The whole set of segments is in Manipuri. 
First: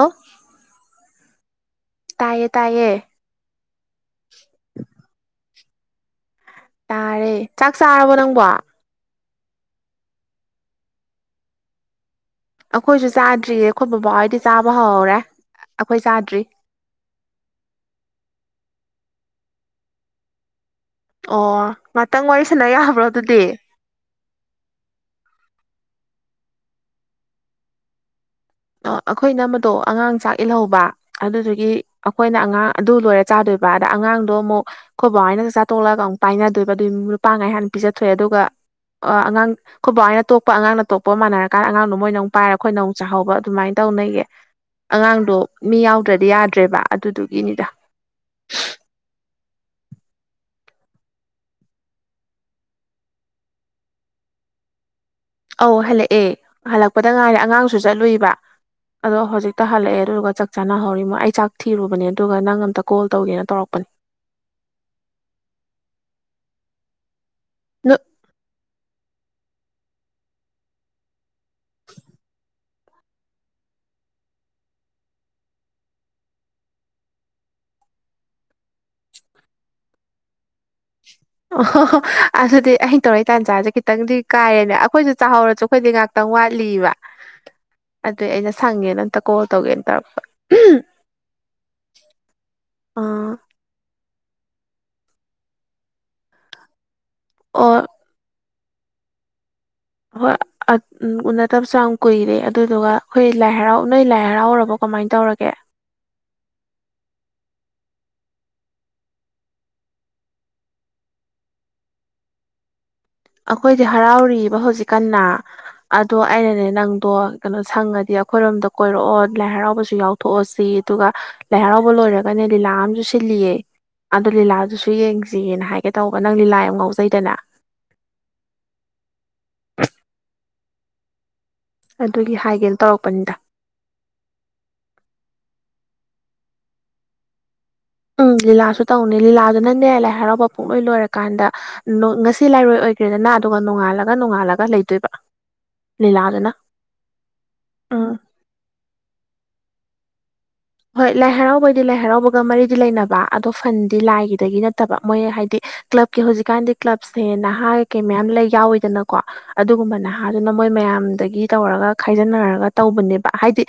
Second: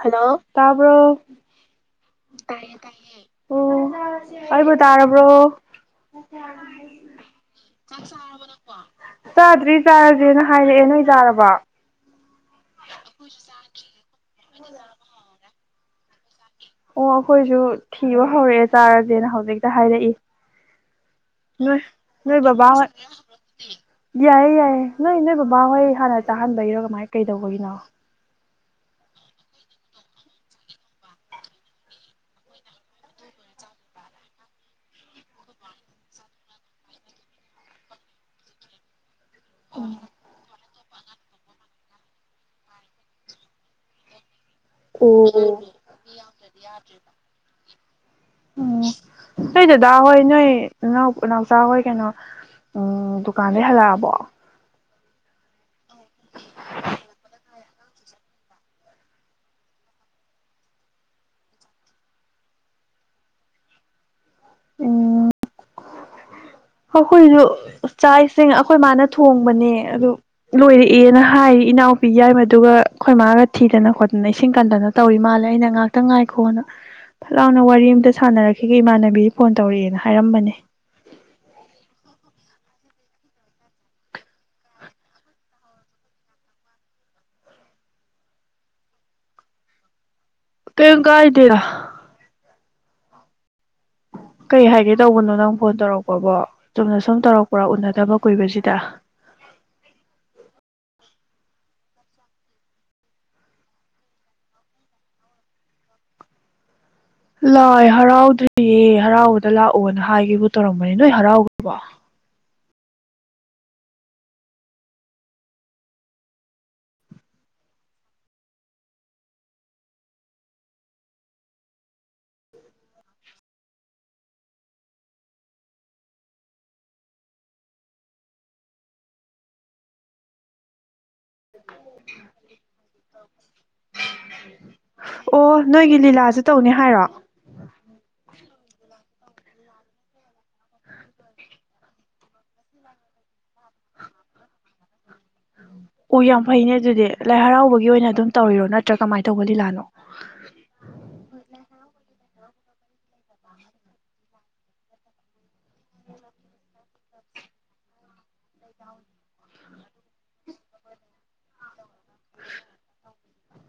ꯍꯜꯂꯣ ꯇꯔꯕ ꯇꯥꯏꯌꯦ ꯇꯥꯏꯌꯦ ꯑꯣꯕ ꯇꯥꯔꯕꯕ꯭ꯔꯣ ꯌꯥꯔꯦ ꯆꯥꯛ ꯆꯥꯔꯕꯣ ꯅꯪꯕ ꯆꯥꯗ꯭ꯔꯤ ꯆꯥꯔꯁꯦꯅ ꯍꯥꯏꯔꯛꯑꯦ ꯅꯣꯏ ꯆꯥꯔꯕ ꯑꯩꯈꯣꯏꯁꯨ ꯆꯥꯗ꯭ꯔꯤꯌꯦ ꯑꯩꯈꯣꯏ ꯕꯕꯥꯍꯣꯏꯗꯤ ꯆꯥꯕ ꯍꯧꯍꯧꯔꯦ ꯑꯩꯈꯣꯏ ꯆꯥꯗ꯭ꯔꯤ ꯑꯣ ꯑꯩꯈꯣꯏꯁꯨ ꯊꯤꯕ ꯍꯧꯔꯛꯑꯦ ꯆꯥꯔꯁꯦꯅ ꯍꯧꯖꯤꯛꯇ ꯍꯥꯏꯔꯛꯏ ꯑꯣ ꯅꯣꯏ ꯉꯥꯛꯇꯪ ꯅꯣꯏ ꯋꯥꯔꯤ ꯁꯥꯟꯅ ꯕꯥ ꯍ ꯌꯥꯕ꯭ꯔꯣ ꯑꯗꯨꯗꯤ ꯌꯥꯏꯌꯦ ꯌꯥꯏꯌꯦꯦ ꯅꯣꯏ ꯅꯣꯏ ꯕꯕꯥꯍꯣꯏ ꯍꯥꯟꯅ ꯆꯥꯍꯟꯕꯒꯤꯔꯣ ꯀꯃꯥꯏꯅ ꯀꯩꯗꯧꯕꯒꯤꯅꯣ ꯑꯩꯈꯣꯏ ꯅꯝꯕꯗꯣ ꯑꯉꯥꯡ ꯆꯥꯛ ꯏꯜꯍꯧꯕ ꯑꯗꯨꯗꯨꯒꯤ ꯑꯩꯈꯣꯏꯅ ꯑꯉꯥꯡ ꯑꯗꯨ ꯂꯣꯏꯔ ꯆꯥꯗꯣꯏ ꯑꯗ ꯑꯉꯥꯡꯗꯣ ꯑꯃꯨꯛ ꯑꯩꯈꯣꯏ ꯕꯥꯏꯅꯒ ꯆꯥꯊꯣꯛꯂꯛꯑꯒ ꯑꯃꯨꯛ ꯄꯥꯏꯅꯗꯣꯏꯕ ꯑꯗꯨ ꯂꯨꯄꯥ ꯉꯥꯏ ꯍꯥꯟꯅ ꯄꯤEdꯖꯊꯣꯛꯑꯦ ꯑꯗꯨꯒ ꯑꯉꯥꯡ ꯑꯩꯈꯠ ꯕꯥꯏꯅ ꯇꯣꯛꯄ ꯑꯉꯥꯡꯅ ꯇꯣꯛꯄ ꯃꯥꯟꯅꯔꯀꯥꯟ ꯑꯉꯥꯡꯗꯣ ꯃꯣꯏ ꯅꯪ ꯄꯥꯏꯔ ꯑꯩꯈꯣꯏ ꯅꯧ ꯆꯥꯍꯧꯕ ꯑꯗꯨꯃꯥꯏꯅ ꯇꯧꯅꯩꯌꯦ ꯑꯣ ꯑꯉꯥꯡꯗꯣ ꯃꯤ ꯌꯥꯎꯗ꯭ꯔꯗꯤ ꯌꯥꯗ꯭ꯔꯦꯕ ꯑꯗꯨꯗꯨꯒꯤꯅꯤꯗ ꯎꯝ ꯅꯣꯏ ꯗꯗꯥ ꯍꯣꯏ ꯅꯣꯏꯎ ꯎꯅꯥꯎꯆꯥꯥ ꯍꯣꯏ ꯀꯩꯅꯣ ꯎꯝ ꯗꯨꯀꯥꯟꯗ ꯍꯜꯂꯛꯑꯕꯣ ꯑꯧ ꯍꯜꯂꯛꯑꯦ ꯍꯜꯂꯛꯄꯗ ꯉꯥꯏꯔꯦ ꯑꯉꯥꯡꯁꯨ ꯆꯠꯂꯨꯏꯕ ꯑꯗꯣ ꯍꯧꯖꯤꯛꯇ ꯍꯜꯂꯛꯑꯦ ꯑꯗꯨꯒꯗꯨ ꯆꯥꯛ ꯆꯥꯅꯍꯧꯔꯤꯃꯣ ꯑꯩ ꯆꯥꯛ ꯊꯤꯔꯨꯕꯅꯦ ꯑꯗꯨꯒ ꯅꯪ ꯑꯝꯇ ꯀꯣꯜ ꯇꯧꯒꯦꯅ ꯇꯧꯔꯛꯄꯅꯦ [inaudible] ꯎꯝ ꯑꯩꯈꯣꯏꯁꯨ ꯅꯣꯏ ꯆꯥꯛ ꯏꯁꯤꯡ ꯑꯩꯈꯣꯏ ꯃꯥꯅ ꯊꯣꯡꯕꯅꯦ ꯑꯗꯨ ꯂꯣꯏꯔꯛꯑꯦꯅ ꯍꯥꯏ ꯏꯅꯥꯎꯄꯤ ꯌꯥꯏ ꯃꯗꯨꯒ ꯑꯩꯈꯣꯏ ꯃꯥꯒ ꯊꯤꯗꯅ ꯈꯣꯠꯇꯅ ꯏꯁꯤꯡ ꯀꯟꯗꯅ ꯇꯧꯋ ꯃꯥꯜꯂꯦ ꯑꯩꯅ ꯉꯍꯥꯛꯇ ꯉꯥꯏꯈꯣꯅ ꯐꯠ ꯂꯥꯎꯅ ꯋꯥꯔꯤ ꯑꯃꯝꯇ ꯁꯥꯟꯅꯔꯛꯈꯤꯒꯦ ꯏꯃꯥꯟꯅꯕꯤꯗꯤ ꯐꯣꯟ ꯇꯧꯔꯛꯑꯦꯅ ꯍꯥꯏꯔꯝꯕꯅꯦ ꯑꯣ ꯑꯗꯨꯗꯤ ꯑꯩꯅ ꯇꯧꯔꯛ ꯇꯥꯟꯖꯥꯁꯦ ꯈꯤꯇꯪꯗꯤ ꯀꯥꯏꯔꯦꯅꯦ ꯑꯩꯈꯣꯏꯁꯨ ꯆꯥꯍꯧꯔꯁꯨ ꯑꯩꯈꯣꯏꯗꯤ ꯉꯥꯛꯇꯪ ꯋꯥ ꯋꯥꯠꯂꯤꯕ ꯑꯗꯨꯏ ꯑꯩꯅ ꯁꯪꯒꯦꯅ ꯑꯝꯇ ꯀꯣꯜ ꯇꯧꯒꯦꯅ ꯇꯧꯔꯛꯄ ꯀꯣ ꯀꯏꯗꯔ ꯑ ꯀꯩ ꯍꯥꯏꯒꯦ ꯇꯧꯕꯅꯣ ꯅꯪ ꯐꯣꯟ ꯇꯧꯔꯛꯄꯕꯣ ꯆꯨꯝꯅ ꯁꯨꯝ ꯇꯧꯔꯛꯄ꯭ꯔꯥ ꯑꯣ ꯎꯅꯗꯕ ꯀꯨꯏꯕꯁꯤ ꯇꯥ ꯍꯣꯏ ꯎ ꯅ ꯇꯕꯁꯨ ꯌꯥꯝ ꯀꯨꯏꯔꯦ ꯑꯗꯨꯗꯨꯒ ꯑꯩꯈꯣꯏ ꯂꯥꯏ ꯍꯔꯥꯎ ꯅꯣꯏ ꯂꯥꯏ ꯍꯔꯥꯎꯔꯕꯀꯣ ꯀꯃꯥꯏꯅ ꯇꯧꯔꯒꯦ ꯂꯥꯏ ꯍꯔꯥꯎꯗ꯭ꯔꯤꯌꯦ ꯍꯔꯥꯎꯕꯗ ꯂꯥꯛꯑꯣꯅ ꯍꯥꯏꯒꯕꯨ ꯇꯧꯔꯝꯕꯅꯤ ꯅꯣꯏ ꯍꯔꯥꯎꯕꯣ ꯑꯩꯈꯣꯏꯗꯤ ꯍꯔꯥꯎꯔꯤꯕ ꯍꯧꯖꯤꯛꯀꯟꯅ ꯑꯗꯣ ꯑꯩꯅꯅꯦ ꯅꯪꯗꯣ ꯀꯩꯅꯣ ꯁꯪꯉꯗꯤ ꯑꯩꯈꯣꯏꯔꯣꯝꯗ ꯀꯣꯏꯔꯛꯑꯣ ꯂꯥꯏ ꯍꯔꯥꯎꯕꯁꯨ ꯌꯥꯎꯊꯣꯛꯑꯣ ꯁꯤ ꯑꯗꯨꯒ ꯂꯥꯏ ꯍꯔꯥꯎꯕ ꯂꯣꯏꯔꯒꯅꯦ ꯂꯤꯂꯥ ꯑꯃꯁꯨ ꯁꯤ ꯂꯤꯌꯦ ꯑꯗꯣ ꯂꯤꯂꯥꯗꯨꯁꯨ ꯌꯦꯡꯁꯤꯌꯦꯅ ꯍꯥꯏꯒꯦ ꯇꯧꯕ ꯅꯪ ꯂꯤꯂꯥ ꯌꯥꯝ ꯉꯥꯎꯖꯩꯗꯅ ꯑꯗꯨꯒꯤ ꯍꯥꯏꯒꯦꯅ ꯇꯧꯔꯛꯄꯅꯤꯗ ꯑꯣ ꯅꯣꯏꯒꯤ ꯂꯤꯂꯥꯥꯁꯦ ꯇꯧꯅꯤ ꯍꯥꯏꯔꯣ ꯎꯝ ꯂꯤꯂꯥꯁꯨ ꯇꯧꯅꯤ ꯂꯤꯂꯥꯗꯨ ꯅꯪꯅꯦ ꯂꯥꯏ ꯍꯔꯥꯎꯕ ꯄꯨꯡꯂꯣꯏ ꯂꯣꯏꯔꯀꯥꯟꯗ ꯉꯁꯤ ꯂꯥꯏꯔꯣꯏ ꯑꯣꯏꯈ꯭ꯔꯦ ꯗꯅꯥ ꯑꯗꯨꯒ ꯅꯣꯡꯉꯥꯜꯂꯒ ꯅꯣꯡꯉꯥꯜꯂꯒ ꯂꯩꯗꯣꯏꯕ ꯑꯣ ꯌꯥꯝ ꯂꯤꯂꯥꯗꯨꯅ ꯐꯩꯅꯦ ꯑꯗꯨꯗꯤ ꯂꯥꯏ ꯍꯔꯥꯎꯕꯒꯤ ꯎꯝ ꯑꯣꯏꯅ ꯑꯗꯨꯝ ꯇꯧꯔꯤꯔꯣ ꯅꯠꯇ꯭ꯔꯥ ꯀꯃꯥꯏꯅ ꯇꯧꯕ ꯂꯤꯂꯥꯅꯣ ꯍꯣꯏ ꯂꯥꯏ ꯍꯔꯥꯎꯕꯩꯗꯤ ꯂꯥꯏ ꯍꯔꯥꯎꯕꯒ ꯃꯔꯤꯗꯤ ꯂꯩꯅꯕ ꯑꯗꯣ ꯐꯟꯗꯤ ꯂꯥꯏꯒꯤꯗꯒꯤ ꯅꯠꯇꯕ ꯃꯣꯏ ꯍꯥꯏꯗꯤ ꯀ꯭ꯂꯕꯀꯤ ꯍꯧꯖꯤꯛꯀꯥꯟꯗꯤ ꯀ꯭ꯂꯕꯁꯦ ꯅꯍꯥ ꯀꯩꯀꯩ ꯃꯌꯥꯝ ꯂꯩ ꯌꯥꯎꯋꯤꯗꯅꯀꯣ ꯑꯗꯨꯒꯨꯝꯕ ꯅꯍꯥꯗꯨꯅ ꯃꯣꯏ ꯃꯌꯥꯝꯗꯒꯤ ꯇꯧꯔꯒ ꯈꯥꯏꯖꯤꯟꯅꯔꯒ ꯇꯧꯕꯅꯦꯕ ꯍꯥꯏꯗꯤ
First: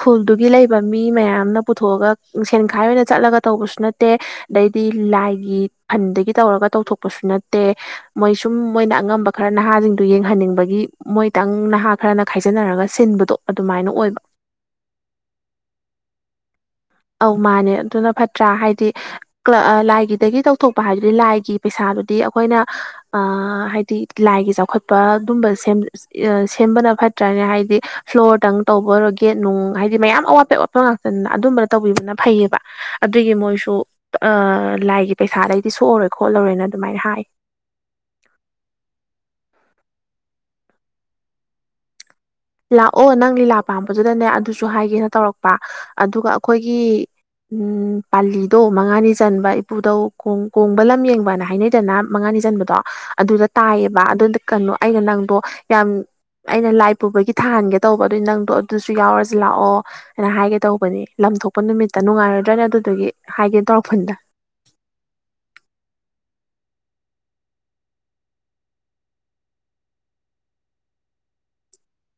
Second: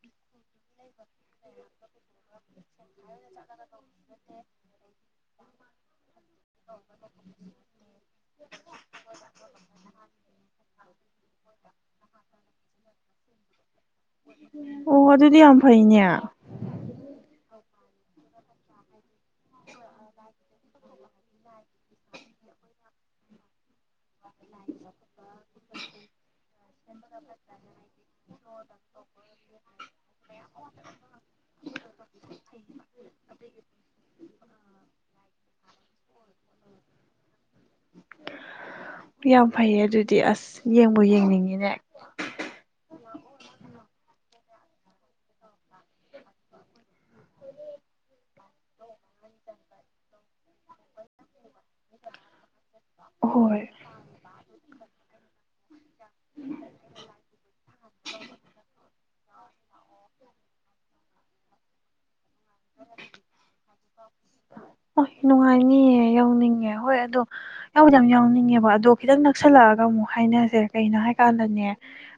ꯈꯨꯜꯗꯨꯒꯤ ꯂꯩꯕ ꯃꯤ ꯃꯌꯥꯝ ꯊꯑꯦꯟꯥꯏ ꯑꯣꯏꯅ ꯆꯠꯂ ꯇꯧꯕꯦ ꯑꯗꯩꯗꯤ ꯂꯥꯏ ꯐ ꯇꯧꯔꯒ ꯇꯧꯊꯣꯛꯄꯁꯨ ꯅꯠꯇꯦ ꯃꯣꯏ ꯁꯨꯝ ꯃꯣꯏꯅ ꯑꯉꯝꯕ ꯈꯔ ꯅꯍꯥꯁꯤꯡꯗꯨ ꯌꯦꯡꯍꯟꯅꯤꯡꯕꯒꯤ ꯃꯣꯏ ꯈꯤꯇꯪ ꯅꯍꯥ ꯈꯔꯅ ꯈꯥꯏꯖꯤꯟꯅꯔꯒ ꯁꯤꯟꯕꯗꯣ ꯑꯗꯨꯃꯥꯏꯅ ꯑꯣꯏꯕ ꯑꯣ ꯑꯗꯨꯗꯤ ꯌꯥꯝ ꯐꯩꯅꯦ ꯑꯧ ꯃꯥꯅꯦ ꯑꯗꯨꯅ ꯐꯠꯇ꯭ꯔꯥ ꯍꯥꯏꯗꯤ ꯂꯥꯏꯒꯤꯗꯒꯤ ꯇꯧ ꯇꯣꯄ ꯍꯥꯏꯗꯨꯗꯤ ꯂꯥꯏꯒꯤ ꯄꯩꯁꯥꯗꯨꯗꯤ ꯑꯩꯈꯣꯏꯅ ꯍꯥꯏꯗꯤ ꯂꯥꯏꯒꯤ ꯆꯥꯎꯈꯠꯄ ꯑꯗꯨꯝꯕ ꯁꯦꯝꯕꯅ ꯐꯠꯇ꯭ꯔꯅ ꯍꯥꯏꯗꯤ ꯐ꯭ꯂꯣꯔꯗꯪ ꯇꯧꯕ ꯑꯣꯏꯔꯣ ꯒꯦꯠ ꯅꯨꯡ ꯍꯥꯏꯗꯤ ꯃꯌꯥꯝ ꯑꯦꯄ ꯉꯥꯛꯇꯗ ꯑꯗꯨꯝꯕ ꯇꯧꯕꯤꯕꯅ ꯐꯩꯌꯦꯕ ꯑꯗꯨꯒꯤ ꯃꯣꯏꯁꯨ ꯂꯥꯏꯒꯤ ꯄꯩꯁꯥꯗꯩꯗꯤ ꯁꯣꯛꯑꯣꯔꯣꯏ ꯈꯣꯠꯂꯧꯔꯦꯅ ꯑꯗꯨꯃꯥꯏꯅ ꯍꯥꯏ ꯌꯥꯝ ꯐꯩꯌꯦ ꯑꯗꯨꯗꯤ ꯑꯁ ꯌꯦꯡꯕ ꯌꯦꯡꯅꯤꯡꯉꯤꯅꯦ ꯂꯥꯛꯑꯣ ꯅꯪ ꯂꯤꯂꯥ ꯄꯥꯝꯕꯗꯨꯗꯅꯦ ꯑꯗꯨꯁꯨ ꯍꯥꯏꯒꯦꯅ ꯇꯧꯔꯛꯄ ꯑꯗꯨꯒ ꯑꯩꯈꯣꯏꯒꯤ ꯎꯝ ꯄꯥꯜꯂꯤꯗꯣ ꯃꯉꯥꯅꯤ ꯆꯟꯕ ꯏꯄꯨꯗꯧꯣꯡ ꯀꯣꯡꯕ ꯂꯝ ꯌꯦꯡꯕꯅ ꯍꯥꯏꯅꯩ ꯁꯤꯗꯅ ꯃꯉꯥꯅꯤ ꯆꯟꯕꯗꯣ ꯑꯗꯨꯗ ꯍꯣꯏ ꯇꯥꯏꯌꯦꯕ ꯑꯗꯨ ꯀꯩꯅꯣ ꯑꯩꯅ ꯅꯪꯗꯣ ꯌꯥꯝ ꯑꯩꯅ ꯂꯥꯏ ꯁꯥꯍꯟꯒꯦ ꯇꯧꯕ ꯑꯗꯨꯏ ꯅꯪꯗꯣ ꯑꯗꯨꯁꯨ ꯌꯥꯎꯔꯁꯤ ꯂꯥꯛꯑꯣ ꯍꯥꯏꯅ ꯍꯥꯏꯒꯦ ꯇꯧꯕꯅꯤ ꯂꯝ ꯊꯣꯛꯣꯛꯄ ꯅꯨꯃꯤꯠꯇ ꯅꯨꯡꯉꯥꯏꯔ ꯠꯇ꯭ꯔꯅꯦ ꯑꯗꯨꯗꯨꯒꯤ ꯍꯥꯏꯒꯦ ꯇꯧꯔꯛꯄꯅꯤꯗ ꯑꯣ ꯅꯨꯡꯉꯥꯏꯅꯤꯌꯦ ꯌꯥꯎꯅꯤꯡꯉꯦ ꯍꯣꯏ ꯑꯗꯣ ꯌꯥꯎꯕꯗꯤ ꯌꯥꯝ ꯌꯥꯎꯅꯤꯡꯉꯦꯕ ꯑꯗꯣ ꯈꯤꯇꯪ ꯅꯛꯁꯜꯂꯛꯑꯒ ꯑꯃꯨꯛ ꯍꯥꯏꯅꯔꯁꯦ ꯀꯩꯅꯣ ꯍꯥꯏ ꯀꯥꯟꯗꯅꯦ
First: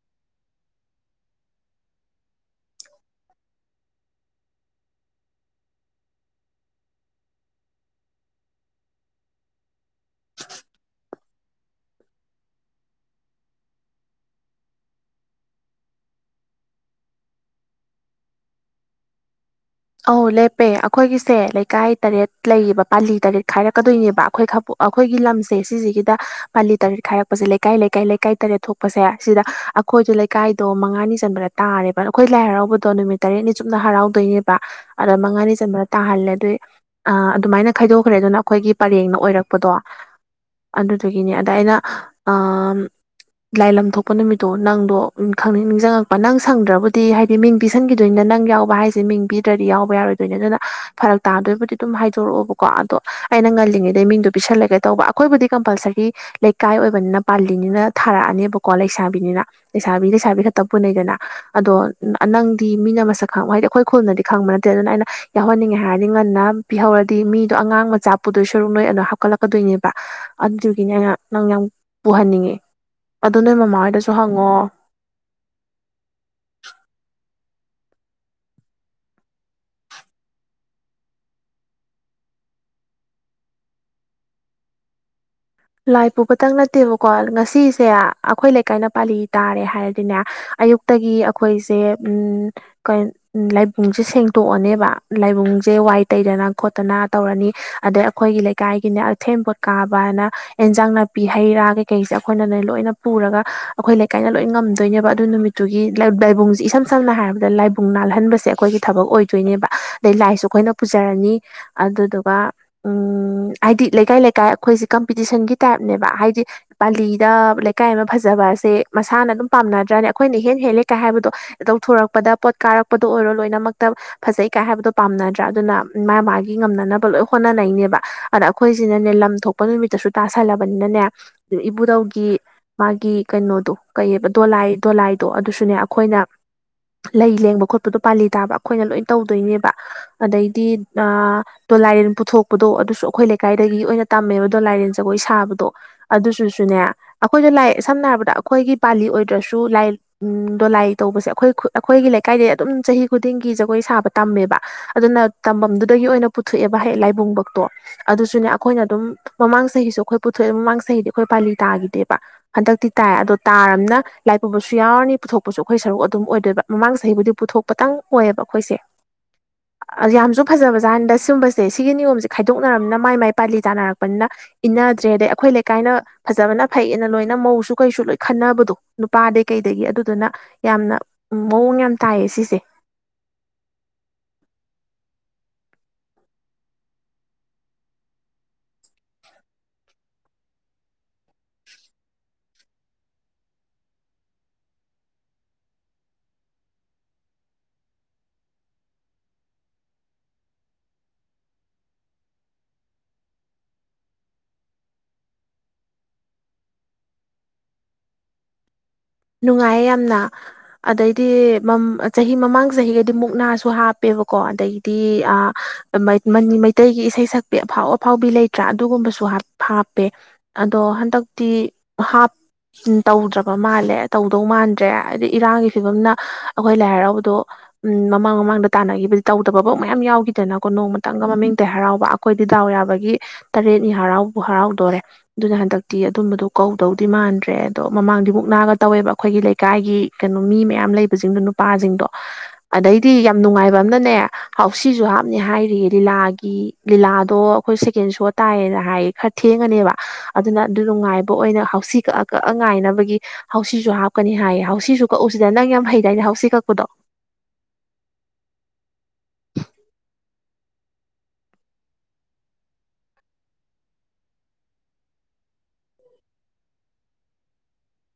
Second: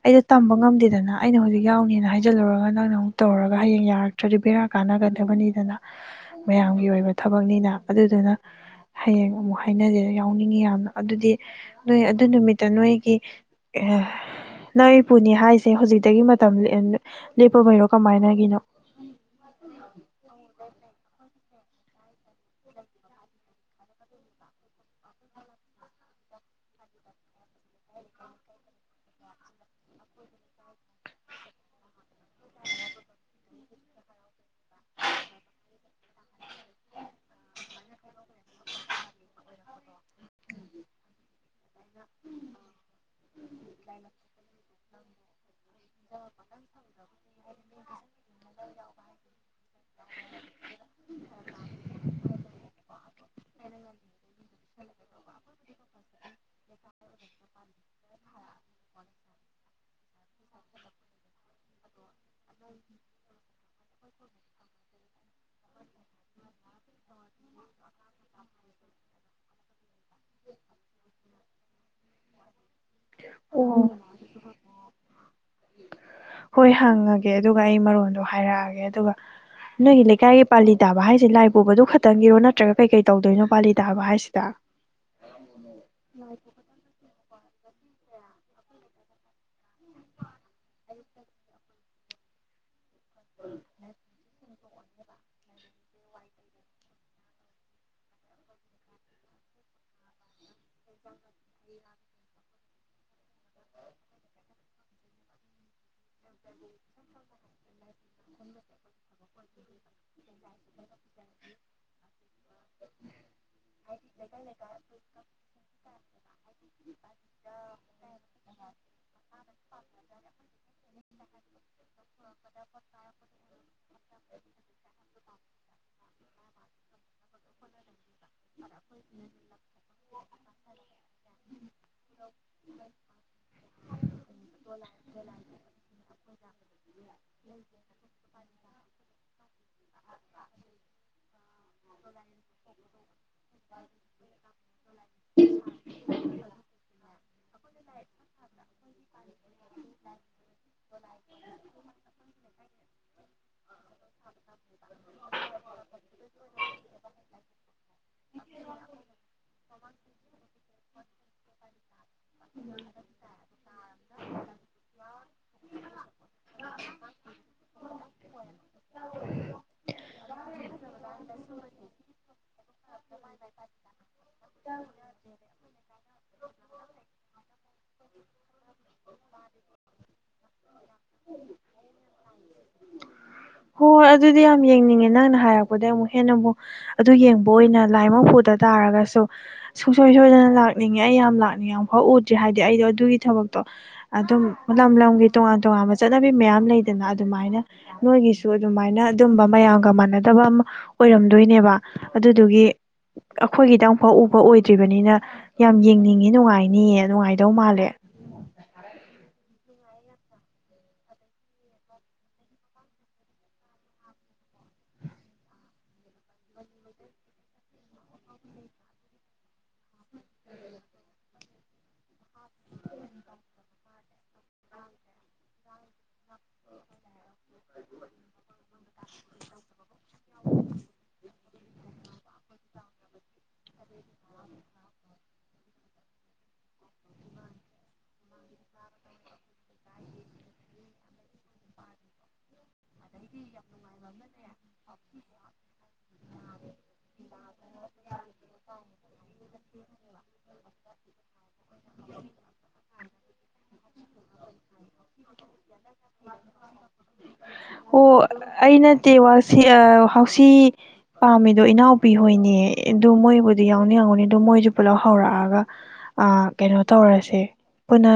ꯑꯩꯗꯣ ꯇꯝꯕ ꯉꯝꯗꯦꯗꯅ ꯑꯩꯅ ꯍꯧꯖꯤꯛ ꯌꯥꯎꯅꯦꯅ ꯍꯥꯏꯖꯜꯂꯨꯔꯒ ꯅꯪꯅ ꯑꯃꯨꯛ ꯇꯧꯔꯒ ꯍꯌꯦꯡ ꯌꯥꯔꯛꯇ꯭ꯔꯗꯤ ꯕꯦꯔꯥ ꯀꯥꯟꯅꯒꯗꯕꯅꯤꯗꯅ ꯃꯌꯥꯝꯒꯤ ꯑꯣꯏꯕ ꯊꯕꯛꯅꯤꯅ ꯑꯗꯨꯗꯨꯅ ꯍꯌꯦꯡ ꯑꯃꯨꯛ ꯍꯥꯏꯅꯁꯦ ꯌꯥꯎꯅꯤꯡꯉꯤ ꯌꯥꯝꯅ ꯑꯗꯨꯗꯤ ꯅꯣꯏ ꯑꯗꯨ ꯅꯨꯃꯤꯠꯇ ꯅꯣꯏꯒꯤ ꯑ ꯅꯪ ꯏꯄꯨꯅꯦ ꯍꯥꯏꯁꯦ ꯍꯧꯖꯤꯛꯇꯒꯤ ꯃꯇꯝ ꯂꯦꯞꯄ ꯑꯣꯏꯔꯣ ꯀꯃꯥꯏꯅꯒꯤꯅꯣ ꯑ ꯂꯦꯄꯦ ꯑꯩꯈꯣꯏꯒꯤꯁꯦ ꯂꯩꯀꯥꯏ ꯇꯔꯦꯠ ꯂꯩꯔꯤꯕꯌꯦꯕ ꯄꯥꯂꯤ ꯇꯔꯦꯠ ꯈꯥꯏꯔꯛꯀꯗꯣꯏꯅꯦꯕ ꯑꯩꯈꯣꯏ ꯑꯩꯈꯣꯏꯒꯤ ꯂꯝꯁꯦ ꯁꯤꯁꯦ ꯗ ꯄꯥꯜꯂꯤ ꯇꯔꯦꯠ ꯈꯥꯏꯔꯛꯄꯁꯦ ꯂꯩꯀꯥꯏ ꯂꯩꯀꯥꯏ ꯂꯩꯀꯥꯏ ꯇꯔꯦꯠ ꯊꯣꯛꯄꯁꯦ ꯁꯤꯗ ꯑꯩꯈꯣꯏꯗꯣ ꯂꯩꯀꯥꯏꯗꯣ ꯃꯉꯥꯅꯤ ꯆꯟꯕꯗ ꯇꯥꯔꯦꯕ ꯑꯩꯈꯣꯏ ꯂꯥꯏ ꯍꯔꯥꯎꯕꯗꯣ ꯅꯨꯃꯤꯠ ꯇꯔꯦꯠꯅꯤ ꯆꯨꯞꯅ ꯍꯔꯥꯎꯗꯣꯏꯅꯦ ꯑꯗ ꯃꯉꯥꯅꯤ ꯆꯟꯕ꯭ꯔꯥ ꯇꯥꯍꯜꯂꯦ ꯑꯗꯨꯏ ꯑꯗꯨꯃꯥꯏꯅ ꯈꯥꯏꯗꯣꯛꯈ꯭ꯔꯦ ꯑꯗꯨꯅ ꯑꯩꯈꯣꯏꯒꯤ ꯄꯔꯦꯡꯅ ꯑꯣꯏꯔꯛꯄ ꯄꯄꯗꯣ ꯑꯗꯨꯗꯨꯒꯤꯅꯦ ꯑꯗ ꯑꯩꯅ ꯑ ꯂꯥꯏ ꯂꯝ ꯊꯣꯛꯄ ꯅꯨꯃꯤꯠꯇꯣ ꯅꯪꯗꯣꯪ ꯅꯤꯡꯁꯤꯡꯉꯛꯄ ꯅꯪ ꯁꯪꯗ꯭ꯔꯕꯨꯗꯤ ꯍꯥꯏꯗꯤ ꯃꯤꯡ ꯄꯤꯁꯟꯈꯤꯗꯣꯏ ꯅꯠꯇ ꯅꯪ ꯌꯥꯎꯕ ꯍꯥꯏꯁꯦ ꯃꯤꯡ ꯄꯤ ꯌꯥꯎꯕ ꯌꯥꯔꯣꯏꯗꯣꯏꯅꯦ ꯑꯗꯨꯅ ꯐꯔꯛ ꯇꯥꯗꯣꯏꯕꯨꯗꯤ ꯑꯗꯨꯝ ꯍꯥꯏꯗꯛꯑꯣꯕꯀꯣ ꯑꯗꯣ ꯑꯩꯅ ꯉꯜꯂꯤꯉꯩꯗ ꯃꯤꯣ ꯑꯩꯕꯨ ꯏꯀꯥꯏ ꯑꯣꯏꯕꯅꯤꯅ ꯄꯥꯜꯂꯤꯅꯤꯅ ꯊꯥꯔꯛꯑꯅꯦꯕꯀꯣ ꯂꯩꯁꯥꯕꯤꯅꯤꯅ ꯂꯩꯁꯥꯕꯤ ꯂꯩꯁꯥꯕꯤ ꯈꯛꯇ ꯄꯨꯅꯩꯗꯅ ꯑꯗꯣ ꯅꯪꯗꯤ ꯃꯤꯅ ꯃꯁꯛ ꯈꯪꯕ ꯍꯥꯏꯗꯤ ꯑꯩꯈꯣꯏ ꯈꯨꯜꯅꯗꯤ ꯅꯦ ꯑꯗꯨꯅ ꯑꯩꯅ ꯌꯥꯎꯍꯟꯅꯤꯡꯉꯦ ꯍꯥꯏꯔꯗꯤ ꯉꯟꯅ ꯄꯤꯍꯧꯔꯗꯤ ꯃꯤꯗꯣ ꯑꯉꯥꯡ ꯃꯆꯥ ꯄꯨꯗꯣ ꯁꯔꯨꯛ ꯅꯣꯏ ꯑꯅꯣ ꯍꯥꯠ ꯂꯥꯛꯀꯗꯣꯏꯅꯦꯕ ꯑꯗꯨꯒꯤꯅꯦ ꯑ ꯅꯪ ꯌꯥꯝ ꯄꯨꯍꯟꯅꯤꯡꯉꯤ ꯑꯗꯨ ꯅꯣꯏ ꯃꯃꯥ ꯑꯣ ꯍꯣꯏꯗꯁꯨ ꯍꯪꯉꯣ ꯍꯣꯏ ꯍꯪꯉꯒꯦ ꯑꯗꯨꯒ ꯑꯩ ꯃꯔꯣꯟꯗꯣ ꯍꯥꯏꯔꯛꯑꯒꯦ ꯑꯗꯨꯒ ꯅꯣꯏꯒꯤ ꯂꯩꯀꯥꯏꯒꯤ ꯄꯥꯂꯤ ꯇꯥꯕ ꯍꯥꯏꯁꯤꯦ ꯂꯥꯏ ꯄꯨꯕꯗꯨ ꯈꯛꯇꯪꯒꯤꯔꯣ ꯅꯠꯇ꯭ꯔꯒ ꯀꯩꯀꯩ ꯇꯧꯗꯣꯏꯅꯣ ꯄꯥꯂꯤ ꯇꯥꯕ ꯍꯥꯏꯁꯤꯗ ꯂꯥꯏ ꯄꯨꯕꯇꯪ ꯅꯠꯇꯦꯕꯀꯣ ꯉꯁꯤ ꯁꯤꯁꯦ ꯑꯩꯈꯣꯏ ꯂꯩꯀꯥꯏꯅ ꯄꯥꯜꯂꯤ ꯇꯥꯔꯦ ꯍꯥꯏꯔꯗꯤꯅꯦ ꯑꯌꯨꯛꯇꯒꯤ ꯑꯩꯈꯣꯏꯁꯦ ꯎ ꯂꯥꯏꯕꯨꯡꯁꯦ ꯁꯦꯡꯗꯣꯛꯑꯅꯦ ꯂꯥꯏꯕꯨꯡꯁꯦ ꯋꯥꯏ ꯇꯩꯗꯅ ꯈꯣꯠꯇꯅ ꯇꯧꯔꯅꯤ ꯑꯗꯩ ꯑꯩꯈꯣꯏꯒꯤ ꯂꯩꯀꯥꯏꯒꯤꯅꯦ ꯑꯊꯦꯝꯕ ꯀꯥ ꯕꯅ ꯑꯦꯟꯖꯥꯡ ꯅꯥꯄꯤ ꯍꯩ ꯔꯥ ꯀꯩꯀꯩꯁꯦ ꯑꯩꯈꯣꯏꯅꯅꯦ ꯂꯣꯏꯅ ꯄꯨꯔꯒ ꯑꯩꯈꯣꯏ ꯂꯩꯀꯥꯏꯅ ꯂꯣꯏ ꯉꯝꯗꯣꯏꯅꯦꯕ ꯑꯗꯨ ꯅꯨꯃꯤꯠꯇꯨꯒꯤ ꯂꯥꯏꯕꯨꯡꯁꯦ ꯏꯁꯝ ꯁꯝꯅ ꯍꯥꯏꯔꯕꯗ ꯂꯥꯏꯕꯨꯡ ꯅꯥꯜꯍꯟꯕꯁꯦ ꯑꯩꯈꯣꯏꯒꯤ ꯊꯕꯛ ꯑꯣꯏꯗꯣꯏꯅꯦꯕ ꯑꯗꯩ ꯂꯥꯏꯁꯨ ꯑꯩꯈꯣꯏꯅ ꯔꯅꯤ ꯑꯗꯨꯗꯨꯒ ꯍꯥꯏꯗꯤ ꯂꯩꯀꯥꯏ ꯂꯩꯀꯥꯏ ꯑꯩꯈꯣꯏꯁ ꯀꯝꯄꯤꯇꯤꯁꯟ ꯒꯤ ꯇꯥꯏꯅꯦꯕ ꯍꯥꯏꯗꯤ ꯄꯥꯂꯤꯗ ꯂꯩꯀꯥꯏ ꯑꯃ ꯐꯖꯕꯁꯦ ꯃꯁꯥꯅ ꯑꯗꯨꯝ ꯄꯥꯝꯅꯗ꯭ꯔꯅꯦ ꯑꯩꯈꯣꯏ ꯦꯟ ꯍꯦꯂ ꯇꯧꯊꯣꯔꯛꯄꯗ ꯄꯣꯠ ꯀꯥꯔꯛꯄꯗ ꯑꯣꯏꯔꯣ ꯂꯣꯏꯅꯃꯛꯇ ꯐꯖꯩ ꯀꯥꯏ ꯍꯥꯏꯕꯗꯣ ꯄꯥꯝꯅꯗ꯭ꯔꯥ ꯑꯗꯨꯅ ꯃꯥꯥꯏ ꯃꯥ ꯉꯅ ꯍꯣꯩꯅꯦꯕ ꯑꯗ ꯑꯩꯈꯣꯏꯅꯅꯦ ꯂꯝ ꯊꯣꯛꯄ ꯅꯨ ꯇꯥꯁꯜꯂꯕꯅꯤꯅꯅꯦ ꯏꯕꯨꯗꯧꯒꯤ ꯃꯥꯒꯤ ꯀꯩꯅꯣꯗꯣ ꯀꯩꯕ ꯗꯣꯂꯥꯏ ꯗꯣꯂꯥꯏꯗꯣ ꯑꯗꯨꯁꯨꯅꯦ ꯑꯩꯈꯣꯏꯅ ꯂꯩ ꯂꯦꯡꯕ ꯈꯣꯠꯄꯗꯣ ꯄꯥꯜꯂꯤ ꯇꯥꯕ ꯑꯩꯈꯣꯏꯅ ꯂꯣꯏ ꯇꯧꯗꯣꯏꯅꯦꯕ ꯑꯗꯩꯗꯤ ꯑꯗꯣ ꯂꯥꯏꯔꯦꯟ ꯄꯨꯊꯣꯛꯄꯗꯣ ꯑꯗꯨꯁꯨ ꯑꯩꯈꯣꯏ ꯂꯩꯀꯥꯏꯗꯒꯤ ꯑꯣꯏꯅ ꯇꯝꯃꯦꯕ ꯑꯗꯣ ꯂꯥꯏꯔꯦꯟꯁ ꯑꯩꯈꯣꯏ ꯁꯥꯕꯗꯣ ꯑꯗꯨꯁꯨꯁꯨꯅꯦ ꯑꯩꯈꯣꯏꯗ ꯂꯥꯏ ꯁꯝꯅ ꯍꯥꯏꯔꯕꯗ ꯑꯩꯈꯣꯏꯒꯤ ꯄꯥꯂꯤ ꯑꯣꯏꯗ꯭ꯔꯁꯨ ꯂꯥꯏ ꯎꯝ ꯇꯧꯕꯁꯦ ꯑꯩꯈꯣꯏ ꯑꯩꯈꯣꯏꯒꯤ ꯂꯩꯀꯥꯏꯗ ꯑꯗꯨꯝ ꯆꯍꯤ ꯈꯨꯗꯤꯡꯒꯤ ꯖꯒꯣꯏ ꯁꯥꯕ ꯇꯝꯃꯦꯕ ꯑꯗꯨꯅ ꯇꯝꯐꯝꯗꯨꯗꯩ ꯊ ꯂꯥꯏꯕꯨꯡ ꯕꯨꯛꯁꯨ ꯑꯗꯨꯁꯨꯅꯦ ꯃꯥꯃꯥꯛ ꯑꯩꯈꯣꯏ ꯄꯨꯊꯣꯛꯑꯦ ꯃꯃꯥꯡ ꯆꯍꯤꯗꯤ ꯑꯩꯈꯣꯏ ꯄꯥꯂꯤ ꯇꯥꯈꯤꯗꯦꯕ ꯍꯟꯗꯛꯇꯤ ꯇꯥꯏ ꯑꯗꯣ ꯇꯥꯔꯅ ꯂꯥꯏꯄ ꯌꯥꯎꯔꯅꯤ ꯄꯨꯊꯣꯛꯄꯁꯨ ꯑꯩꯈꯣꯏ ꯁꯔꯨꯛ ꯑꯗꯨꯝ ꯑꯣꯏꯗꯣꯏꯕ ꯃꯃꯥꯡ ꯆꯍꯤꯕꯨꯗꯤ ꯄꯨꯊꯣꯛꯄꯇꯪ ꯑꯣꯏꯌꯦꯕ ꯑꯩꯈꯣꯏꯁꯦ ꯌꯥꯝꯁꯨ ꯐꯖꯕ ꯖꯥꯥꯟꯗ ꯁꯤꯒꯨꯝꯕꯁꯦ ꯁꯤꯒꯤ ꯅꯤꯌꯣꯝꯁꯦ ꯈꯥꯏꯗꯣꯛꯅꯔꯕꯅꯤꯅ ꯃꯥꯏ ꯃꯥꯏ ꯄꯥꯜꯂꯤ ꯇꯥꯅꯔꯛꯄꯅꯤꯅ ꯏꯟꯅꯗ꯭ꯔꯦ ꯑꯗꯩ ꯑꯩꯈꯣꯏ ꯂꯩꯀꯥꯏꯅ ꯐꯖꯕꯅ ꯐꯩꯌꯦꯅ ꯂꯣꯏꯅ ꯃꯧꯁꯨ ꯀꯩꯁꯨ ꯂꯣꯏꯅ ꯈꯟꯅꯕꯗꯣ ꯅꯨꯄꯥꯗꯩ ꯀꯩꯗꯒꯤ ꯑꯗꯨ ꯑꯗꯨꯅ ꯌꯥꯝꯅ ꯃꯑꯣꯡ ꯌꯥꯝ ꯇꯥꯏꯌꯦ ꯁꯤꯁꯦ ꯍꯣꯏ ꯍꯣꯏ ꯑꯗꯨꯗꯤ ꯌꯥꯝ ꯌꯦꯡꯅꯤꯡꯉꯤꯅꯦ ꯍꯥꯏꯔꯛꯄꯗꯒꯤꯩ ꯑꯃꯨꯛ ꯍꯦꯟꯅ ꯑꯃꯨꯛ ꯑꯗꯨ ꯌꯦꯡꯕ ꯑꯣꯏꯅ ꯂꯥꯏ ꯑꯃ ꯐꯨꯗ ꯇꯥꯔꯒꯁꯨ ꯁꯨꯡꯁꯣꯏ ꯁꯣꯏꯗꯅ ꯩꯅ ꯂꯥꯛꯅꯤꯡꯉꯦ ꯑꯩ ꯌꯥꯝ ꯂꯥꯛꯅꯤꯡꯉ ꯐꯥꯎ ꯎꯗ꯭ꯔꯤ ꯍꯥꯏꯗꯤ ꯑꯩꯗꯣ ꯑꯗꯨꯒꯤ ꯊꯕꯛꯇꯣ ꯑꯗꯨꯝ ꯂꯝ ꯂꯝꯒꯤ ꯇꯣꯉꯥꯟ ꯇꯣꯉꯥꯟꯕ ꯆꯠꯅꯕꯤ ꯃꯌꯥꯝ ꯂꯩꯗꯅ ꯑꯗꯨꯃꯥꯏꯅ ꯅꯣꯏꯒꯤꯁꯨ ꯑꯗꯨꯃꯥꯏꯅ ꯑꯗꯨꯝꯕ ꯃꯌꯥꯝ ꯒ ꯃꯥꯟꯅꯗꯕ ꯑꯃ ꯑꯣꯏꯔꯝꯗꯣꯏꯅꯦꯕ ꯑꯗꯨꯗꯨꯒꯤ ꯑꯩꯈꯣꯏꯒꯤꯗꯪꯨꯛꯐꯥꯎ ꯎꯕ ꯑꯣꯏꯗ꯭ꯔꯤꯕꯅꯤꯅ ꯌꯥꯝ ꯌꯦꯡꯅꯤꯡꯏꯤ ꯅꯨꯡꯉꯥꯏꯅꯤꯌꯦ ꯅꯨꯡꯉꯥꯏꯗꯧ ꯃꯥꯜꯂꯦ [inaudible] ꯅꯨꯡꯉꯥꯏꯌꯦ ꯌꯥꯝꯅ ꯑꯗꯩꯗꯤ ꯆꯍꯤ ꯃꯃꯥꯡ ꯆꯍꯤꯒꯗꯤ ꯃꯨꯛꯅꯥꯁꯨ ꯍꯥꯞꯄꯦꯕꯀꯣ ꯑꯗꯩꯗꯤ ꯑ ꯃꯩꯇꯩꯒꯤ ꯏꯁꯩ ꯁꯛꯄꯤ ꯑꯐꯥꯎ ꯑꯐꯥꯎꯕꯤ ꯂꯩꯇ꯭ꯔꯥ ꯑꯗꯨꯒꯨꯝꯕꯁꯨ ꯍꯥ ꯍꯥꯞꯄꯦ ꯑꯗꯣ ꯍꯟꯗꯛꯇꯤ ꯍꯥꯞ ꯇꯧꯗ꯭ꯔꯕ ꯃꯥꯜꯂꯦ ꯇꯧꯗꯧ ꯃꯥꯟꯗ꯭ꯔꯦ ꯍꯥꯏꯗꯤ ꯏꯔꯥꯡꯒꯤ ꯐꯤꯕꯝꯅ ꯑꯩꯈꯣꯏ ꯂꯥꯏ ꯍꯔꯥꯎꯕꯗꯣ ꯃꯃꯥꯡ ꯃꯃꯥꯡꯗ ꯇꯥꯟꯅꯈꯤꯕ ꯇꯧꯗꯕꯕꫭꯛ ꯃꯌꯥꯝ ꯌꯧꯒꯤꯗꯅ ꯀꫭ ꯅꫭꯡꯃꯥꯇꯪꯒꯥ ꯃꯥꯃꯤꯡ ꯇ ꯌꯥꯔꯧꯕ ꯑꯩꯈꫭꯏꯗꯤ ꯗꯧꯌꯥꯕꯒꯤ ꯇꯥꯔꯦꯠꯅꯤ ꯍꯔꯥꯎ ꯍꯔꯥꯎꯗꯣꯔꯦ ꯑꯗꯨꯅ ꯍꯟꯗꯛꯇꯤ ꯑꯗꯨꯝꯕꯗꯨ ꯀꯧꯗꯧꯗꯤ ꯃꯥꯟꯗ꯭ꯔꯦ ꯑꯗꯣ ꯃꯃꯥꯡꯗꯤ ꯃꯨꯛ ꯒ ꯇꯧꯋꯦꯕ ꯑꯩꯈꯣꯏꯒꯤ ꯂꯩꯀꯥꯏꯒꯤ ꯀꯩꯅꯣ ꯃꯤ ꯃꯌꯥꯝ ꯂꯩꯕꯁꯤꯡꯗꯣ ꯅꯨꯄꯥꯁꯤꯡꯗꯣ ꯑꯗꯩꯗꯤ ꯌꯥꯝ ꯅꯨꯡꯉꯥꯏꯕ ꯝꯅꯅꯦ ꯍꯥꯎꯁꯤꯁꯨ ꯍꯥꯞꯅꯤ ꯍꯥꯏꯔꯤ ꯂꯤꯂꯥꯒꯤ ꯂꯤꯂꯥꯗꯣ ꯑꯩꯈꯣꯏ ꯁꯦꯀꯦꯟ ꯁꯣ ꯇꯥꯏꯌꯦ ꯍꯥꯏ ꯈꯔ ꯊꯦꯡꯉꯅꯦꯕ ꯑꯗꯨꯅ ꯑꯗꯨ ꯅꯨꯡꯉꯥꯏꯕ ꯑꯣꯏꯅ ꯍꯥꯎꯁꯤ ꯀꯛꯑ ꯀꯛꯑ ꯉꯥꯏꯅꯕꯒꯤ ꯁꯨ ꯍꯥꯞꯀꯅꯤ ꯍꯥꯏꯌꯦ ꯍꯧꯁꯤꯁꯨ ꯀꯛꯎꯁꯤꯗ ꯅꯪ ꯌꯥꯝ ꯍꯩꯗꯥꯏꯅꯦ ꯍꯧꯁꯤ ꯀꯛꯄꯗꯣ ꯑꯣ ꯑꯩ ꯅꯠꯇꯦꯛꯁꯤ ꯍꯥꯎꯁꯤ ꯄꯥꯝꯃꯤꯗꯣ ꯏꯅꯥꯎꯄꯤ ꯍꯣꯏꯅꯦ ꯑꯗꯨ ꯃꯣꯏ ꯕꯨꯗꯤ ꯌꯥꯎꯅꯤ ꯌꯥꯎꯉꯅꯤ ꯑꯗꯨ ꯃꯣꯏꯁꯨ ꯄꯨꯂꯞ ꯍꯧꯔꯛꯑꯒ ꯑ ꯀꯩꯅꯣ ꯇꯧꯔꯁꯦ ꯄꯨꯅꯥ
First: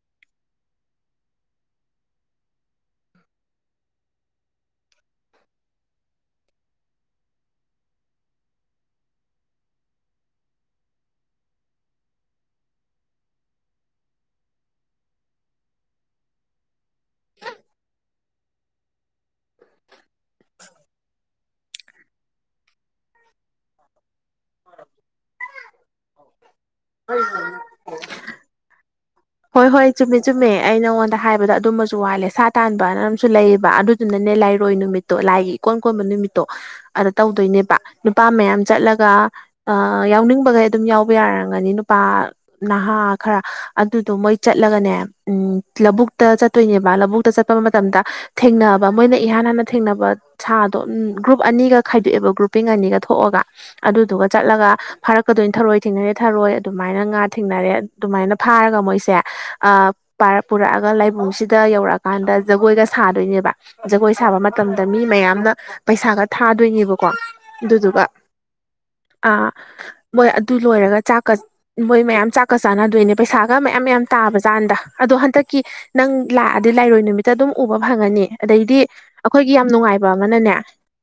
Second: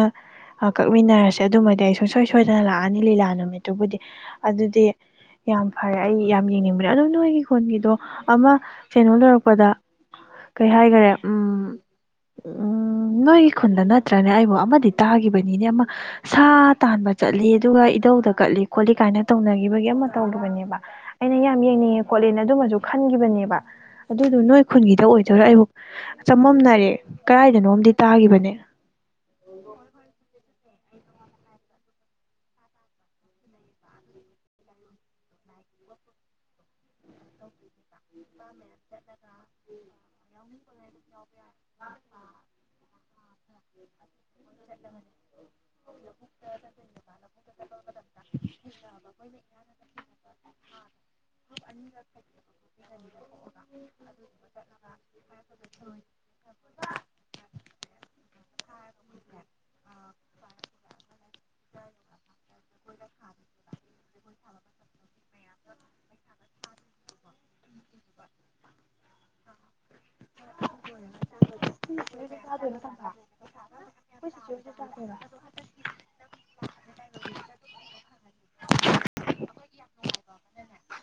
ꯀꯛꯃꯤꯟꯅꯔꯁꯦ ꯑꯗꯨꯃꯗꯤ ꯑꯩ ꯁꯨꯡꯁꯣꯏ ꯁꯣꯏꯗꯅ ꯂꯥꯛꯑꯅꯤ ꯂꯤꯂꯥ ꯅꯨꯃꯤꯠꯇꯨꯕꯨꯗꯤ ꯑꯗꯨꯗꯤ ꯌꯥꯝ ꯐꯔꯦ ꯑꯩ ꯌꯥꯝ ꯌꯦꯡꯅꯤꯡꯕꯅꯦ ꯑꯗꯣ ꯅꯣꯏꯒꯤ ꯈꯨꯣꯟꯒꯤꯗꯣ ꯑꯃ ꯁꯦꯩꯅꯣ ꯂꯧꯔꯛꯄꯗ ꯀꯩ ꯍꯥꯏꯈꯔꯦ ꯎꯝ ꯎꯝ ꯅꯣꯏꯒꯤ ꯈꯨꯟꯗ ꯅꯠꯇ꯭ꯔꯅꯦ ꯑꯩꯕꯨ ꯑꯃꯗꯤ ꯇꯥꯈꯤꯕꯅꯤꯅꯦ ꯑꯃ ꯁꯥ ꯇꯥꯟꯕ ꯆꯠꯂꯤ ꯑꯗꯨꯒ ꯇꯧꯗ ꯀꯠꯂꯤ ꯈꯣꯠꯂꯤ ꯀꯥꯏꯅ ꯇꯧꯅꯒ ꯇꯧꯅꯦ ꯑꯩꯅ ꯌꯥꯝ ꯌꯦꯡꯅꯤꯡꯉꯦ ꯈꯣꯠꯦ ꯑꯗꯨꯃꯁꯨ ꯈꯟꯈꯤꯕꯅꯦꯕ ꯑꯗꯨ ꯅ ꯑꯩ ꯈꯨꯟꯒꯤꯗ ꯑꯣꯏꯗꯣꯏꯔꯥ ꯑꯩꯕꯨ ꯆꯃꯝꯅꯔꯦ ꯀꯗꯥꯏꯗꯅꯣꯝꯗꯤ ꯇꯥꯒꯤꯈꯤꯕꯅꯦ ꯍꯣꯏ ꯍꯣꯏ ꯆꯨꯝꯃꯦ ꯆꯨꯝꯃꯦ ꯑꯩ ꯅꯉꯣꯟꯗ ꯍꯥꯏꯕꯗ ꯑꯗꯨꯝꯕꯁꯨ ꯋꯥꯠꯂꯦ ꯁꯥ ꯇꯥꯟꯕꯅ ꯑꯃꯁꯝꯨ ꯂꯩꯌꯦꯕꯞ ꯑꯗꯨꯗꯨꯅꯅꯦ ꯂꯥꯏꯔꯣꯏ ꯅꯨꯃꯤꯠꯇꯣ ꯂꯥꯏꯒꯤ ꯀꯣꯟ ꯀꯣꯟꯕ ꯅꯨꯃꯤꯠꯇꯣ ꯑꯗ ꯇꯧꯗꯣꯏꯅꯦꯕ ꯅꯨꯄꯥ ꯃꯌꯥꯝ ꯆꯠꯂꯒ ꯌꯥꯎꯅꯤꯡꯕꯒꯩ ꯑꯗꯨꯝ ꯌꯥꯎꯕ ꯌꯥꯔꯝꯒꯅꯤ ꯅꯨꯄꯥ ꯅꯍꯥ ꯈꯔ ꯑꯗꯨꯗꯣ ꯃꯣꯏ ꯆꯠꯂꯒꯅꯦ ꯂꯧꯕꯨꯛꯇ ꯆꯠꯇꯣꯏꯅꯦꯕ ꯂꯧꯕꯨꯛꯇ ꯆꯠꯄ ꯃꯇꯝꯗ ꯊꯦꯡꯅꯕ ꯃꯣꯏꯅ ꯏꯍꯥꯟ ꯥꯟ ꯍꯅ ꯊꯦꯡꯅꯕ ꯁꯥꯗꯣ ꯒ꯭ꯔꯨꯞ ꯑꯅꯤꯒ ꯈꯥꯏꯗꯣꯛꯑꯦꯕ ꯒ꯭ꯔꯨꯞꯄꯤꯡ ꯑꯅꯤꯒ ꯊꯣꯛꯑꯒ ꯑꯗꯨꯗꯨꯒ ꯆ ꯆꯠꯂꯒ ꯐꯥꯔꯛꯀꯗꯣꯏꯅꯤ ꯊꯔꯣꯏ ꯊꯦꯡꯅꯔꯦ ꯊꯔꯣꯏ ꯑꯗꯨꯃꯥꯏꯅ ꯉꯥ ꯊꯦꯡꯅꯔꯦ ꯑꯗꯨꯃꯥꯏꯅ ꯐꯥꯔꯒ ꯃꯣꯏ ꯄꯨꯔꯛꯑꯒ ꯂꯥꯏꯕꯨꯡꯁꯤꯗ ꯌꯧꯔꯛꯑꯀꯥꯟꯗ ꯖꯒꯣꯏꯒ ꯁꯥꯗꯣꯏꯅꯦꯕ ꯖꯒꯣꯏ ꯁꯥ ꯊꯥꯕ ꯃꯇꯝꯗ ꯃꯤ ꯃꯌꯥꯝꯅ ꯄꯩꯁꯥꯒ ꯊꯥꯗꯣꯏꯅꯦꯕꯀꯣ ꯑꯗꯨꯗꯨꯒ ꯑꯥ ꯃꯣꯏ ꯑꯗꯨ ꯂꯣꯏꯔꯒ ꯆꯥꯛꯀ ꯃꯣꯏ ꯃꯌꯥꯝ ꯆꯥꯛꯀ ꯆꯥꯟꯅꯗꯣꯏꯅꯦ ꯄꯩꯁꯥ ꯇꯥꯕ ꯀꯥꯟꯗ ꯑꯗꯣ ꯍꯟꯗꯛꯀꯤ ꯅꯪ ꯂꯥꯛꯑꯗꯤ ꯂꯥꯏꯔꯣꯏ ꯅꯨꯃꯤꯠꯇ ꯑꯗꯨꯝ ꯎꯕ ꯐꯪꯉꯅꯤ ꯑꯗꯩꯗꯤ ꯑꯩꯈꯣꯏꯒꯤ ꯌꯥꯝ ꯅꯨꯡꯉꯥꯏꯕ ꯑꯃꯅꯅꯦ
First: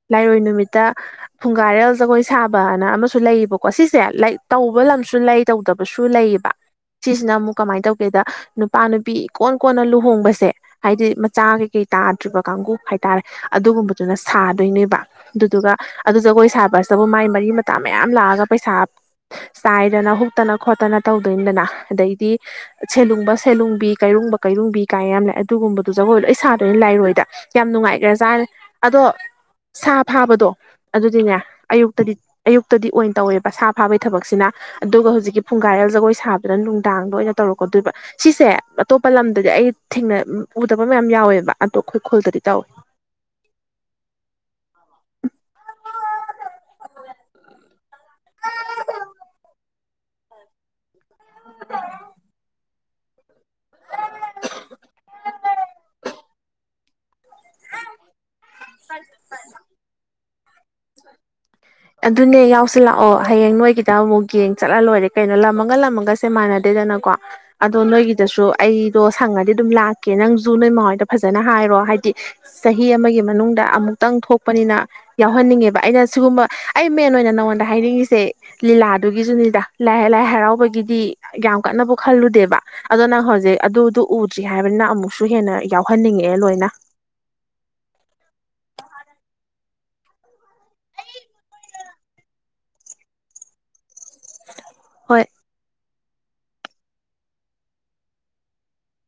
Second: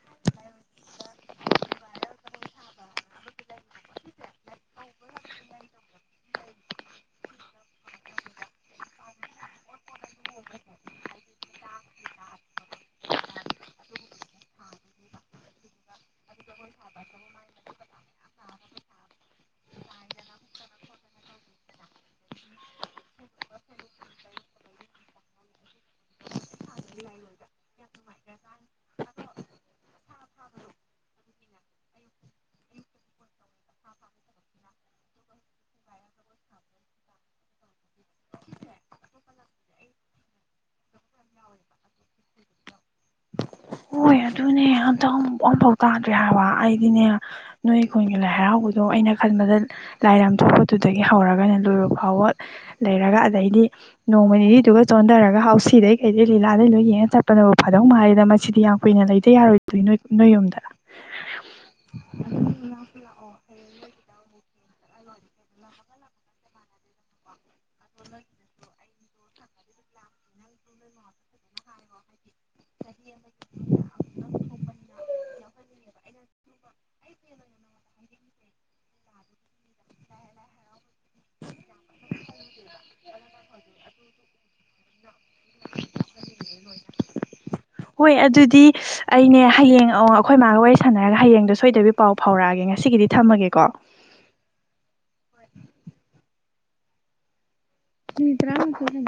ꯂꯥꯏꯔꯣꯏ ꯅꯨꯃꯤꯠꯇ ꯐꯨꯡꯒꯥꯔꯦꯜ ꯖꯒꯣꯏ ꯁꯥꯕꯅ ꯑꯃꯁꯨ ꯂꯩꯌꯦꯕꯀꯣ ꯁꯤꯁꯦ ꯂꯥꯏꯛ ꯇꯧꯕ ꯂ ꯂꯩ ꯇꯧꯗꯕꯁꯨ ꯂꯩꯌꯦꯕ ꯁꯤꯁꯤꯅ ꯑꯃꯨꯛ ꯀꯃꯥꯏꯅ ꯇꯧꯒꯦꯗ ꯅꯨꯄꯥ ꯅꯨꯄꯤ ꯀꯣꯟ ꯀꯣꯟꯅ ꯂꯨꯍꯣꯡꯕꯁꯦ ꯍꯥꯏꯗꯤ ꯃꯆꯥ ꯀꯩ ꯀꯩ ꯇꯥꯔ ꯭ ꯀꯥꯡ ꯍꯥꯏꯇꯥꯔꯦ ꯑꯗꯨꯒꯨꯝꯗꯨꯅ ꯁꯥꯗꯣꯏꯅꯦꯕ ꯑꯗꯨꯗꯨꯒ ꯑꯗꯨ ꯖꯒꯣꯏ ꯁꯥꯕꯕꯨ ꯃꯥꯏ ꯃꯔꯤ ꯃꯇꯥ ꯃꯌꯥꯝ ꯂꯥꯛꯑꯒ ꯄꯩꯁꯥ ꯆꯥꯏꯗꯅ ꯍꯨꯇꯅ ꯈꯣꯠꯇꯅ ꯇꯧꯗꯣꯏꯅꯤꯗꯅ ꯑꯗꯩꯗꯤ ꯁꯦꯂꯨꯡꯕ ꯁꯦꯂꯨꯡꯕꯤ ꯀꯩꯔꯨꯡꯕ ꯀꯩꯔꯨꯡꯕꯤ ꯀꯥꯏ ꯌꯥꯝ ꯂꯥꯛꯦ ꯑꯗꯨꯒꯨꯝꯕꯗꯨ ꯖꯒꯣꯏ ꯂꯣꯏ ꯏꯁꯥꯗ ꯂꯥꯛꯑꯦ ꯍꯥꯏꯔꯣꯏꯗ ꯌꯥꯝ ꯅꯨꯡꯉꯥꯏꯈ꯭ꯔꯦꯖꯥꯅꯦꯦ ꯑꯗꯣ ꯁꯥ ꯐꯥꯕꯗꯣ ꯑꯗꯨꯗꯤꯅꯦ ꯑꯌꯨꯛꯇꯗꯤ ꯑꯌꯨꯛꯇꯗꯤ ꯑꯣꯏꯅ ꯇꯧꯋꯦꯕ ꯁꯥ ꯐꯥꯕꯒꯤ ꯊꯕꯛꯁꯤꯅ ꯑꯗꯨꯒ ꯍꯧꯖꯤꯛꯀꯤ ꯐꯨꯡꯒꯥꯥꯏꯔꯦꯜ ꯖꯒꯣꯏ ꯁꯥꯕꯗꯅ ꯅꯨꯡ ꯑꯇꯣꯞꯄ ꯂꯝꯗꯗꯤ ꯑꯩ ꯑꯣ ꯑꯩꯈꯣꯏ ꯈꯨꯣꯜꯗꯗꯤ ꯇꯥꯎꯏ ꯍꯣꯏ ꯑꯗꯨꯅꯦ ꯑꯇ ꯑꯃꯝꯐꯥꯎ ꯇꯥꯗ꯭ꯔꯦ ꯍꯥꯏꯕ ꯑꯩꯗꯤꯅꯦ ꯑꯩꯅ ꯅꯣꯏ ꯑꯩꯈꯣꯟꯒꯤ ꯂꯥꯏ ꯍꯔꯥꯎꯕꯗꯣ ꯑꯩꯅ ꯈꯟꯕꯗ ꯂꯥꯏ ꯂꯥꯝꯊꯣꯛꯄꯗꯨꯗꯒꯤ ꯍꯧꯔꯒꯅ ꯂꯣꯏꯕ ꯐꯥꯎꯕ ꯂꯩꯔꯒ ꯑꯗꯩꯗꯤ ꯅꯣꯡꯃ ꯅꯤꯅꯤꯗꯨꯒ ꯆꯣꯟꯊꯔꯒ ꯍꯥꯎꯁꯤꯗꯩ ꯀꯩꯗꯩ ꯂꯤꯂꯥꯗꯂꯣꯏ ꯌꯦꯡꯉꯒ ꯆꯠꯄꯅꯕꯨ ꯐꯥꯗꯧ ꯃꯥꯜꯜꯂꯤꯦꯗ ꯃꯁꯤꯗꯤ ꯌꯥꯝ ꯀꯨꯏꯅ ꯂꯩꯇ ꯌꯥꯔꯣꯏꯗꯣꯏ ꯅ ꯅꯣꯏ ꯌꯨꯝꯗ ꯑꯗꯨꯅꯦ ꯌꯥꯎꯁꯤꯜꯂꯛꯑꯣ ꯍꯌꯦꯡ ꯅꯣꯏꯒꯤꯗ ꯑꯃꯨꯛ ꯌꯦꯡꯉ ꯆꯠꯍ ꯂꯣꯏꯔꯦ ꯀꯩꯅꯣ ꯂꯃꯒ ꯂꯝꯃꯒꯁꯦ ꯃꯥꯟꯅꯗꯦꯗꯅꯀꯣ ꯑꯗꯣ ꯅꯣꯏꯒꯤꯗꯁꯨ ꯑꯩꯗꯣ ꯁꯪꯉꯗꯤ ꯑꯗꯨꯝ ꯂꯥꯛꯀꯦ ꯅꯪꯁꯨꯨ ꯅꯣꯏ ꯃꯃꯥꯏꯗ ꯐꯖꯅ ꯍꯥꯏꯔꯣ ꯍꯥꯏꯗꯤ ꯆꯍꯤ ꯑꯃꯒꯤ ꯃꯅꯨꯡꯗ ꯑꯃꯨꯛꯇꯪ ꯊꯣꯛꯄꯅꯤꯅ ꯌꯥꯎꯍꯟꯅꯤꯡꯉꯦꯕ ꯑꯩꯅ ꯁꯤꯒꯨꯝꯕ ꯑꯩ ꯃꯦꯟ ꯑꯣꯏꯅ ꯅꯉꯣꯟꯗ ꯍꯥꯏꯅꯤꯡꯉꯤꯁꯦ ꯂꯤꯂꯥꯗꯨꯒꯤꯁꯨꯅꯤꯗ ꯂꯥꯏ ꯂꯥꯏ ꯍꯔꯥꯎꯕꯒꯤ ꯗꯤ ꯌꯥꯝ ꯀꯟꯅꯕꯨ ꯈꯜꯂꯨꯗꯦꯕ ꯑꯗꯣ ꯅꯪ ꯍꯧꯖꯤꯛ ꯑꯗꯨꯗꯨ ꯎꯗ꯭ꯔꯤ ꯍꯥꯏꯕꯅꯤꯅ ꯑꯃꯨꯛꯁꯨ ꯍꯦꯟꯅ ꯌꯥꯎꯍ ꯐꯍꯟꯅꯤꯡꯉꯛꯑꯦ ꯂꯣꯏꯅ ꯍꯣꯏ ꯑꯗꯨꯗꯤ ꯑꯩꯅꯦ ꯑꯣ ꯑꯩꯈꯣꯏ ꯃꯥꯒ ꯋꯥꯔꯤ ꯁꯥꯟꯅꯔꯒ ꯍꯌꯦꯡꯗꯣ ꯁꯣꯏꯗꯕꯤ ꯄꯥꯎ ꯐꯥꯎꯔꯛꯑꯒꯦ ꯉꯁꯤꯒꯤꯗꯤ ꯊꯝꯃꯒꯦꯀꯣ ꯍꯣꯏ ꯃꯤꯇꯔꯥ ꯊꯅ